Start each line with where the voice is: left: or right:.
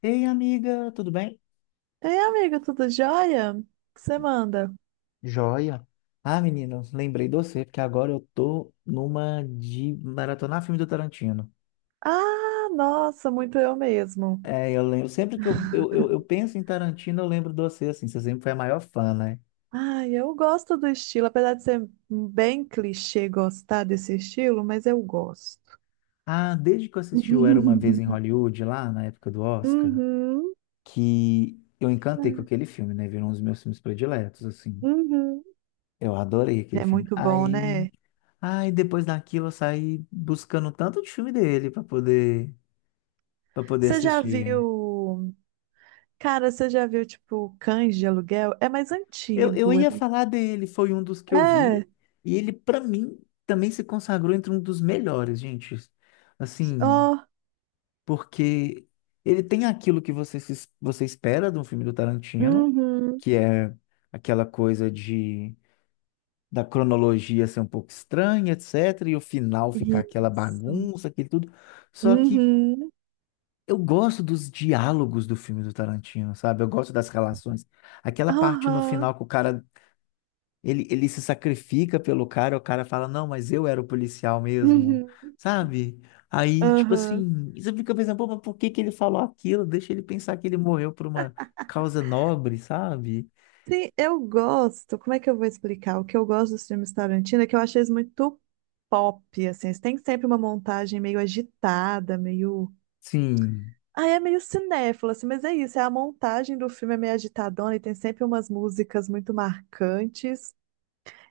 left: Ei, amiga, tudo bem?
right: Ei, amigo, tudo jóia? O que você manda?
left: Joia. Ah, menino, lembrei de você, porque agora eu tô numa de maratonar filme do Tarantino.
right: Ah, nossa, muito eu mesmo.
left: É, eu lembro, sempre que eu penso em Tarantino, eu lembro de você, assim, você sempre foi a maior fã, né?
right: Ai, eu gosto do estilo, apesar de ser bem clichê gostar desse estilo, mas eu gosto.
left: Ah, desde que eu assisti o Era Uma Vez em Hollywood, lá na época do Oscar,
right: Uhum,
left: que eu encantei com aquele filme, né? Virou um dos meus filmes prediletos, assim.
right: uhum.
left: Eu adorei aquele
right: É
left: filme.
right: muito bom,
left: Aí,
right: né?
left: aí depois daquilo eu saí buscando tanto de filme dele para poder
right: Você já
left: assistir.
right: viu. Cara, você já viu, tipo, Cães de Aluguel? É mais
left: Eu
right: antigo.
left: ia falar dele, foi um dos que eu vi,
right: É.
left: e ele, pra mim, também se consagrou entre um dos melhores, gente. Assim,
right: Ó.
left: porque ele tem aquilo que você, você espera de um filme do Tarantino,
right: Uhum.
left: que é aquela coisa de da cronologia ser um pouco estranha, etc., e o final ficar aquela
right: Isso.
left: bagunça, aquilo tudo. Só que
right: Uhum.
left: eu gosto dos diálogos do filme do Tarantino, sabe? Eu gosto das relações. Aquela parte no
right: Aham.
left: final que o cara ele se sacrifica pelo cara, o cara fala, não, mas eu era o policial mesmo,
right: Uhum.
left: sabe? Aí, tipo
right: Aham.
left: assim, você fica pensando, pô, mas por que que ele falou aquilo? Deixa ele pensar que ele morreu por uma causa nobre, sabe?
right: Sim, eu gosto. Como é que eu vou explicar? O que eu gosto dos filmes Tarantino é que eu acho eles muito pop, assim. Eles têm sempre uma montagem meio agitada, meio.
left: Sim,
right: Ah, é meio cinéfilo, assim, mas é isso. É a montagem do filme é meio agitadona e tem sempre umas músicas muito marcantes.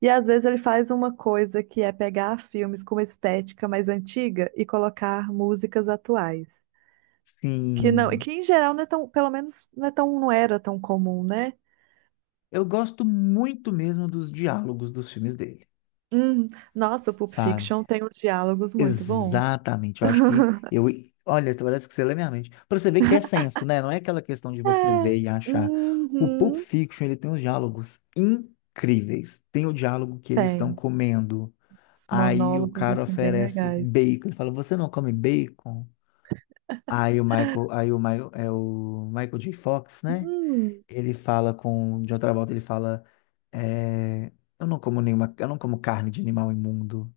right: E às vezes ele faz uma coisa que é pegar filmes com uma estética mais antiga e colocar músicas atuais. Que não, e
left: sim.
right: que em geral não é tão não era tão comum, né?
left: Eu gosto muito mesmo dos diálogos dos filmes dele,
right: Hum, nossa, o Pulp
left: sabe?
right: Fiction tem uns diálogos muito bons.
left: Exatamente, eu acho que eu. Olha, parece que você lê minha mente. Pra você ver que é senso, né? Não é aquela questão de você
right: É,
left: ver e achar. O Pulp
right: uhum,
left: Fiction, ele tem uns diálogos incríveis. Tem o diálogo que eles estão
right: tem.
left: comendo.
right: Os
left: Aí o
right: monólogos,
left: cara
right: assim, bem
left: oferece
right: legais.
left: bacon. Ele fala: Você não come bacon? Aí o Michael, é o Michael J. Fox, né?
right: Hum,
left: Ele fala com. De outra volta, ele fala: é, Eu não como nenhuma. Eu não como carne de animal imundo.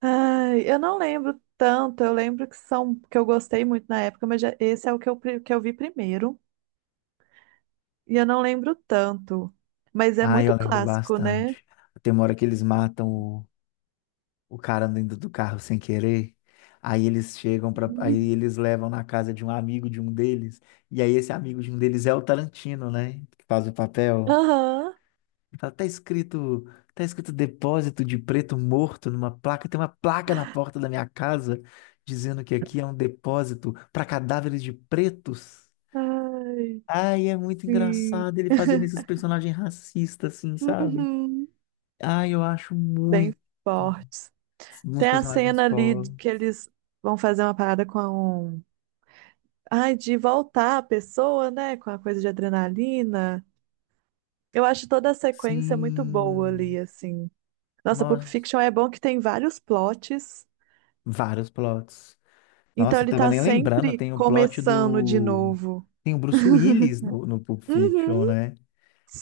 right: ai, eu não lembro tanto, eu lembro que são, que eu gostei muito na época, mas esse é o que que eu vi primeiro, e eu não lembro tanto. Mas é
left: Ah, eu
right: muito
left: lembro
right: clássico, né?
left: bastante. Tem uma hora que eles matam o cara dentro do carro sem querer. Aí eles chegam para, aí
right: Uhum.
left: eles levam na casa de um amigo de um deles. E aí esse amigo de um deles é o Tarantino, né? Que faz o papel.
right: Aham.
left: Fala, tá escrito depósito de preto morto numa placa. Tem uma placa na porta da minha casa dizendo que aqui é um depósito para cadáveres de pretos.
right: Ai,
left: Ai, é muito
right: sim.
left: engraçado ele fazendo esses personagens racistas, assim, sabe?
right: Uhum.
left: Ai, eu acho
right: Bem
left: muito.
right: forte.
left: Uns
right: Tem a
left: personagens
right: cena ali
left: fora.
right: de que eles vão fazer uma parada com a um... Ai, de voltar a pessoa, né? Com a coisa de adrenalina. Eu acho toda a sequência muito boa
left: Sim.
right: ali, assim. Nossa, Pulp
left: Nossa,
right: Fiction é bom que tem vários plots,
left: vários plots.
right: então
left: Nossa, eu
right: ele
left: tava
right: tá
left: nem lembrando,
right: sempre
left: tem o plot
right: começando de
left: do.
right: novo.
left: Tem o Bruce Willis no Pulp
right: Uhum,
left: Fiction, né?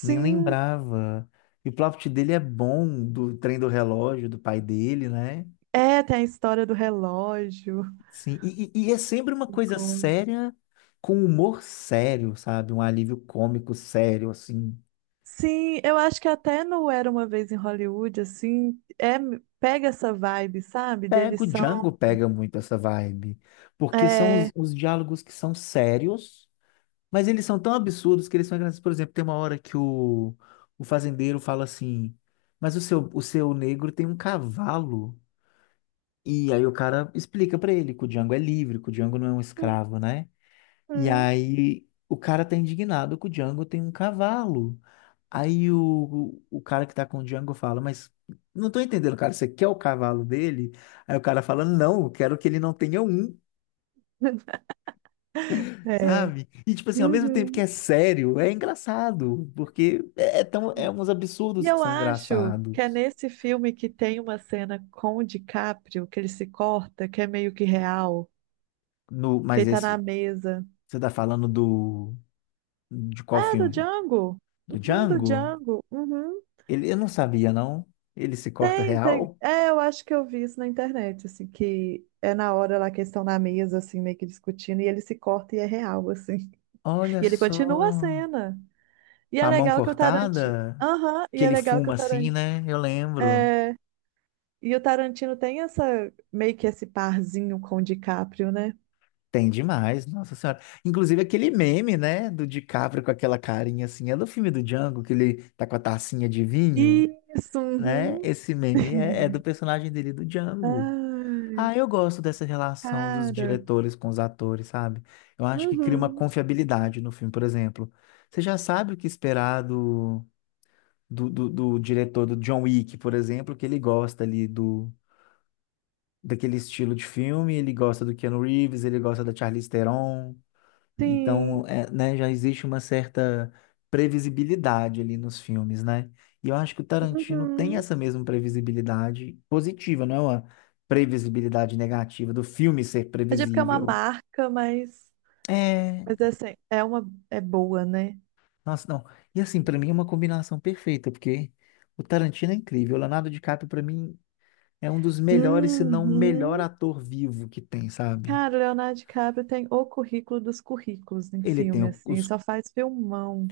left: Nem lembrava. E o plot dele é bom, do trem do relógio, do pai dele, né?
right: É, tem a história do relógio.
left: Sim. E é sempre uma
right: Me
left: coisa
right: conta.
left: séria, com humor sério, sabe? Um alívio cômico sério, assim.
right: Sim, eu acho que até no Era Uma Vez em Hollywood, assim, é, pega essa vibe, sabe?
left: Pega,
right: Deles
left: o
right: são.
left: Django pega muito essa vibe, porque são os,
right: É.
left: os diálogos que são sérios, mas eles são tão absurdos que eles são engraçados. Por exemplo, tem uma hora que o fazendeiro fala assim, mas o seu negro tem um cavalo. E aí o cara explica pra ele que o Django é livre, que o Django não é um escravo, né? E
right: Hum.
left: aí o cara tá indignado que o Django tem um cavalo. Aí o cara que tá com o Django fala, mas não tô entendendo, cara, você quer o cavalo dele? Aí o cara fala, não, eu quero que ele não tenha um,
right: É.
left: sabe? E tipo assim, ao mesmo tempo que
right: Uhum.
left: é sério, é engraçado, porque é uns
right: E
left: absurdos que
right: eu
left: são
right: acho que é
left: engraçados.
right: nesse filme que tem uma cena com o DiCaprio, que ele se corta, que é meio que real,
left: No,
right: que ele
left: mas
right: tá na
left: esse,
right: mesa.
left: você tá falando de qual
right: Ah, do
left: filme?
right: Django!
left: Do
right: Uhum, do
left: Django?
right: Django. Uhum.
left: Eu não sabia, não. Ele se corta
right: Tem, tem.
left: real?
right: É, eu acho que eu vi isso na internet, assim, que é na hora lá que eles estão na mesa, assim, meio que discutindo, e ele se corta e é real, assim.
left: Olha
right: E ele continua a
left: só,
right: cena. E
left: com
right: é
left: a mão
right: legal que o Tarantino.
left: cortada,
right: Aham,
left: que
right: e é
left: ele
right: legal que o
left: fuma assim,
right: Tarantino.
left: né? Eu lembro.
right: É, e o Tarantino tem essa meio que esse parzinho com o DiCaprio, né?
left: Tem demais, nossa senhora. Inclusive aquele meme, né, do DiCaprio com aquela carinha assim, é do filme do Django, que ele tá com a tacinha de vinho,
right: Isso,
left: né?
right: uhum.
left: Esse meme é do personagem dele, do Django.
right: Ah,
left: Ah, eu gosto dessa relação dos
right: cara.
left: diretores com os atores, sabe? Eu acho que cria uma
right: Uhum.
left: confiabilidade no filme, por exemplo. Você já sabe o que esperar do diretor do John Wick, por exemplo, que ele gosta ali daquele estilo de filme, ele gosta do Keanu Reeves, ele gosta da Charlize Theron.
right: Sim.
left: Então, é, né, já existe uma certa previsibilidade ali nos filmes, né? E eu acho que o Tarantino tem
right: Uhum.
left: essa mesma previsibilidade positiva, não é uma previsibilidade negativa do filme ser
right: É tipo que é uma
left: previsível.
right: marca, mas
left: É,
right: mas é assim, é uma é boa, né?
left: nossa, não. E assim, pra mim é uma combinação perfeita, porque o Tarantino é incrível. O Leonardo DiCaprio, pra mim, é um dos melhores, se não o melhor
right: Uhum.
left: ator vivo que tem, sabe?
right: Cara, o Leonardo DiCaprio tem o currículo dos currículos em
left: Ele tem
right: filme,
left: o-
right: assim, e
left: os
right: só faz filmão.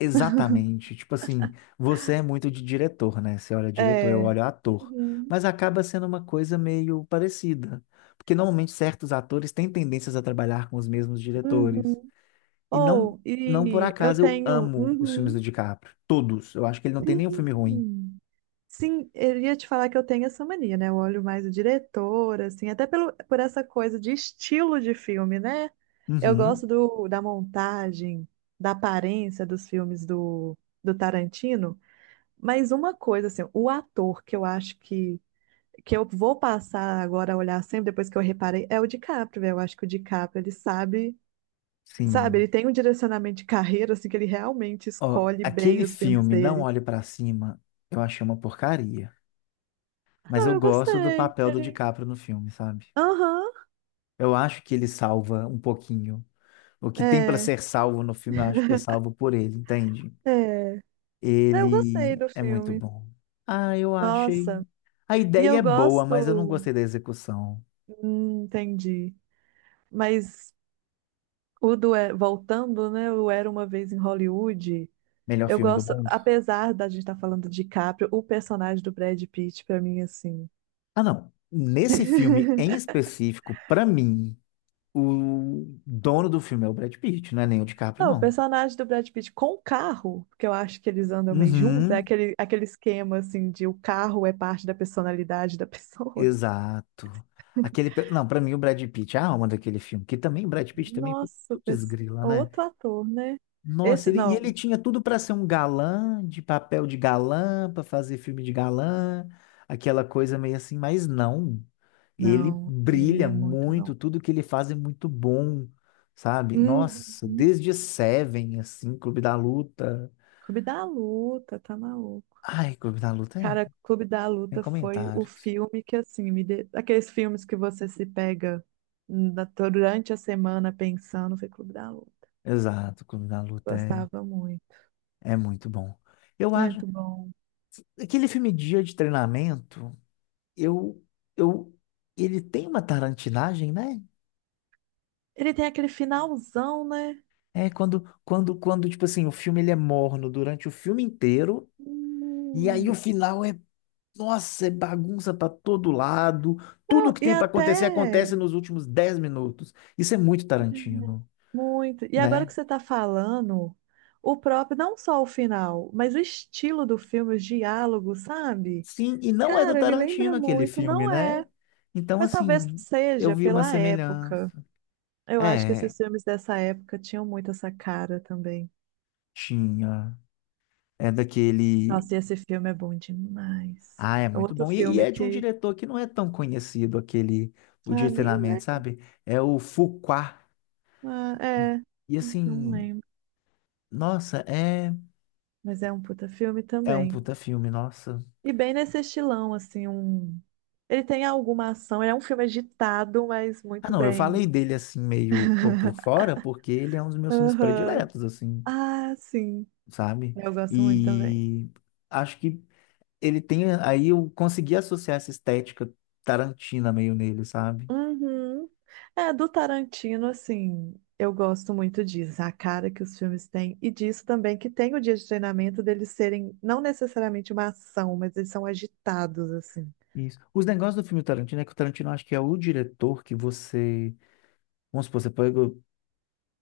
left: Exatamente. Tipo assim, você é muito de diretor, né? Você olha diretor, eu
right: É.
left: olho ator.
right: Uhum.
left: Mas acaba sendo uma coisa meio parecida. Porque normalmente certos atores têm tendências a trabalhar com os mesmos diretores.
right: Uhum.
left: E não,
right: Ou,
left: não por
right: e eu
left: acaso eu
right: tenho.
left: amo os filmes do
right: Uhum.
left: DiCaprio. Todos. Eu acho que ele não tem nenhum filme ruim.
right: Sim, sim, eu ia te falar que eu tenho essa mania, né? Eu olho mais o diretor, assim, até pelo, por essa coisa de estilo de filme, né? Eu
left: Uhum,
right: gosto do, da montagem, da aparência dos filmes do, do Tarantino, mas uma coisa, assim, o ator que eu acho que eu vou passar agora a olhar sempre, depois que eu reparei, é o DiCaprio, velho. Eu acho que o DiCaprio, ele sabe, sabe,
left: sim.
right: ele tem um direcionamento de carreira, assim, que ele realmente
left: Ó,
right: escolhe bem
left: aquele
right: os filmes
left: filme, Não
right: dele.
left: Olhe Pra Cima, eu achei uma porcaria. Mas
right: Não,
left: eu
right: eu
left: gosto do
right: gostei.
left: papel do
right: Ele-
left: DiCaprio no filme, sabe?
right: aham,
left: Eu acho que ele salva um pouquinho. O que tem para
right: é,
left: ser salvo no filme, eu acho que é salvo por ele, entende?
right: é. É, eu gostei
left: Ele
right: do
left: é muito
right: filme.
left: bom. Ah, eu achei.
right: Nossa,
left: A
right: e
left: ideia
right: eu
left: é boa, mas eu não
right: gosto.
left: gostei da execução.
right: Hum, entendi. Mas voltando, né? O Era Uma Vez em Hollywood.
left: Melhor
right: Eu
left: filme do
right: gosto,
left: mundo?
right: apesar da gente estar falando de Caprio, o personagem do Brad Pitt, pra mim, assim.
left: Ah, não. Nesse filme em específico, para mim, o dono do filme é o Brad Pitt, não é nem o DiCaprio,
right: Não, o
left: não.
right: personagem do Brad Pitt com o carro, porque eu acho que eles andam meio juntos, é
left: Uhum,
right: aquele, aquele esquema, assim, de o carro é parte da personalidade da pessoa.
left: exato. Não, para mim o Brad Pitt é a alma daquele filme, que também o Brad Pitt também,
right: Nossa,
left: putz,
right: pers-
left: grila, né?
right: outro ator, né?
left: Nossa,
right: Esse,
left: ele, e
right: não,
left: ele tinha tudo para ser um galã, de papel de galã, para fazer filme de galã, aquela coisa meio assim, mas não. Ele
right: não, ele
left: brilha
right: é muito bom.
left: muito, tudo que ele faz é muito bom, sabe? Nossa,
right: Uhum.
left: desde Seven, assim, Clube da Luta.
right: Clube da Luta, tá maluco.
left: Ai, Clube da Luta
right: Cara, Clube da
left: tem
right: Luta foi o
left: comentários.
right: filme que, assim, me de... aqueles filmes que você se pega na- durante a semana pensando, foi Clube da Luta.
left: Exato, Clube da Luta é,
right: Gostava muito.
left: é muito bom. Eu acho,
right: Muito bom.
left: aquele filme Dia de Treinamento, eu, eu, ele tem uma tarantinagem, né?
right: Ele tem aquele finalzão, né?
left: É quando, tipo assim, o filme ele é morno durante o filme inteiro, e aí o
right: Hum.
left: final é, nossa, é bagunça pra todo lado. Tudo que
right: E
left: tem pra acontecer
right: até
left: acontece nos últimos 10 minutos. Isso é muito Tarantino,
right: muito. E agora
left: né?
right: que você está falando, o próprio, não só o final, mas o estilo do filme, os diálogos, sabe?
left: Sim, e não é do
right: Cara, me lembra
left: Tarantino aquele
right: muito,
left: filme,
right: não
left: né?
right: é?
left: Então,
right: Mas talvez
left: assim, eu
right: seja
left: vi uma
right: pela época.
left: semelhança.
right: Eu acho que
left: É,
right: esses filmes dessa época tinham muito essa cara também.
left: tinha. É daquele.
right: Nossa, e esse filme é bom demais.
left: Ah, é
right: É
left: muito
right: outro
left: bom. E
right: filme
left: é de um
right: que.
left: diretor que não é tão conhecido, aquele. O
right: Ah,
left: de
right: nem,
left: treinamento,
right: né?
left: sabe? É o Fuqua.
right: Ah, é.
left: E
right: Não
left: assim,
right: lembro.
left: nossa, é,
right: Mas é um puta filme
left: é um
right: também.
left: puta filme, nossa.
right: E bem nesse estilão, assim, um. Ele tem alguma ação, ele é um filme agitado, mas
left: Ah,
right: muito
left: não, eu falei
right: bem.
left: dele assim meio por fora, porque ele é um dos meus filmes
right: Aham.
left: prediletos, assim,
right: Ah, sim.
left: sabe?
right: Eu gosto muito também.
left: E acho que ele tem, aí eu consegui associar essa estética tarantina meio nele, sabe?
right: Uhum. É, do Tarantino, assim, eu gosto muito disso, a cara que os filmes têm, e disso também que tem o dia de treinamento deles serem não necessariamente uma ação, mas eles são agitados, assim.
left: Isso. Os negócios do filme Tarantino é que o Tarantino acho que é o diretor que você, vamos supor, você pega,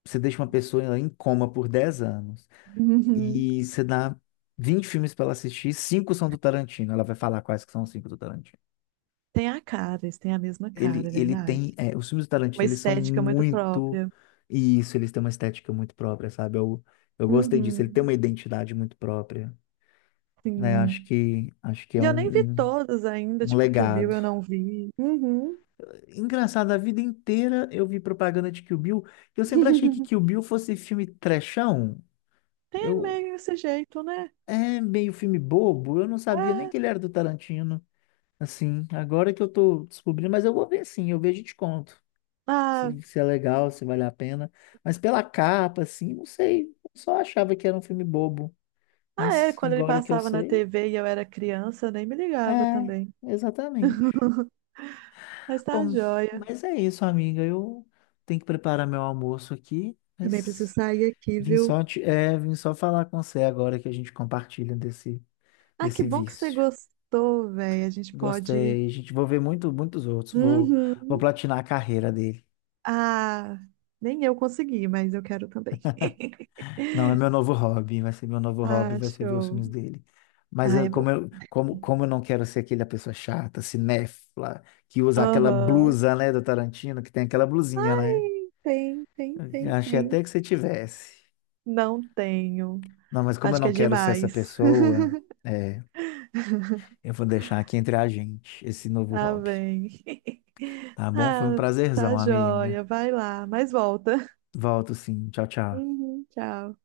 left: você deixa uma pessoa em coma por 10 anos.
right: Uhum.
left: E você dá 20 filmes para ela assistir, cinco são do Tarantino. Ela vai falar quais que são os cinco do Tarantino.
right: Tem a cara, eles têm a mesma cara,
left: Ele,
right: é
left: ele
right: verdade.
left: tem. Os filmes do
right: Uma
left: Tarantino, eles são
right: estética muito
left: muito.
right: própria.
left: E isso, eles têm uma estética muito própria, sabe? Eu gostei disso. Ele tem
right: Uhum.
left: uma identidade muito própria. Né? Acho
right: Sim.
left: que, acho que é
right: E eu nem vi
left: um, um,
right: todas ainda,
left: um
right: tipo, que o Bill
left: legado.
right: eu não vi. Uhum.
left: Engraçado, a vida inteira eu vi propaganda de Kill Bill. E eu sempre achei que Kill Bill fosse filme trechão.
right: Tem
left: Eu.
right: meio esse jeito, né?
left: É meio filme bobo, eu não sabia nem
right: É.
left: que ele era do Tarantino. Assim, agora que eu tô descobrindo, mas eu vou ver sim, eu vejo e te conto.
right: Ah,
left: Se é legal, se vale a pena. Mas pela capa, assim, não sei. Eu só achava que era um filme bobo.
right: ah, é,
left: Mas
right: quando ele
left: agora que eu
right: passava na
left: sei,
right: TV e eu era criança, eu nem me ligava
left: é,
right: também.
left: exatamente.
right: Mas tá
left: Bom,
right: joia.
left: mas é isso, amiga. Eu tenho que preparar meu almoço aqui,
right: Também preciso
left: mas
right: sair aqui,
left: vim
right: viu?
left: só, te, é, vim só falar com você agora que a gente compartilha desse,
right: Ah, que
left: desse
right: bom que você
left: vício.
right: gostou, velho. A gente pode.
left: Gostei. A gente vou ver muitos outros. Vou
right: Uhum.
left: platinar a carreira dele.
right: Ah, nem eu consegui, mas eu quero também.
left: Não, é meu novo hobby, vai ser meu novo hobby,
right: Ah,
left: vai ser ver os
right: show.
left: filmes dele. Mas
right: Ah,
left: eu-
right: é
left: como
right: bom.
left: eu, como, como eu não quero ser aquela pessoa chata, cinéfila, que usa aquela
right: Aham.
left: blusa, né, do Tarantino, que tem aquela blusinha, né?
right: Tem, tem,
left: Eu
right: tem,
left: achei
right: tem.
left: até que você tivesse.
right: Não tenho.
left: Não, mas como eu
right: Acho que
left: não
right: é
left: quero ser essa
right: demais.
left: pessoa, é, eu vou deixar aqui entre a gente esse novo
right: Tá
left: hobby.
right: bem.
left: Tá bom? Foi um
right: Ah,
left: prazerzão,
right: tá joia.
left: amiga.
right: Vai lá, mas volta.
left: Volto sim. Tchau, tchau.
right: Uhum, tchau.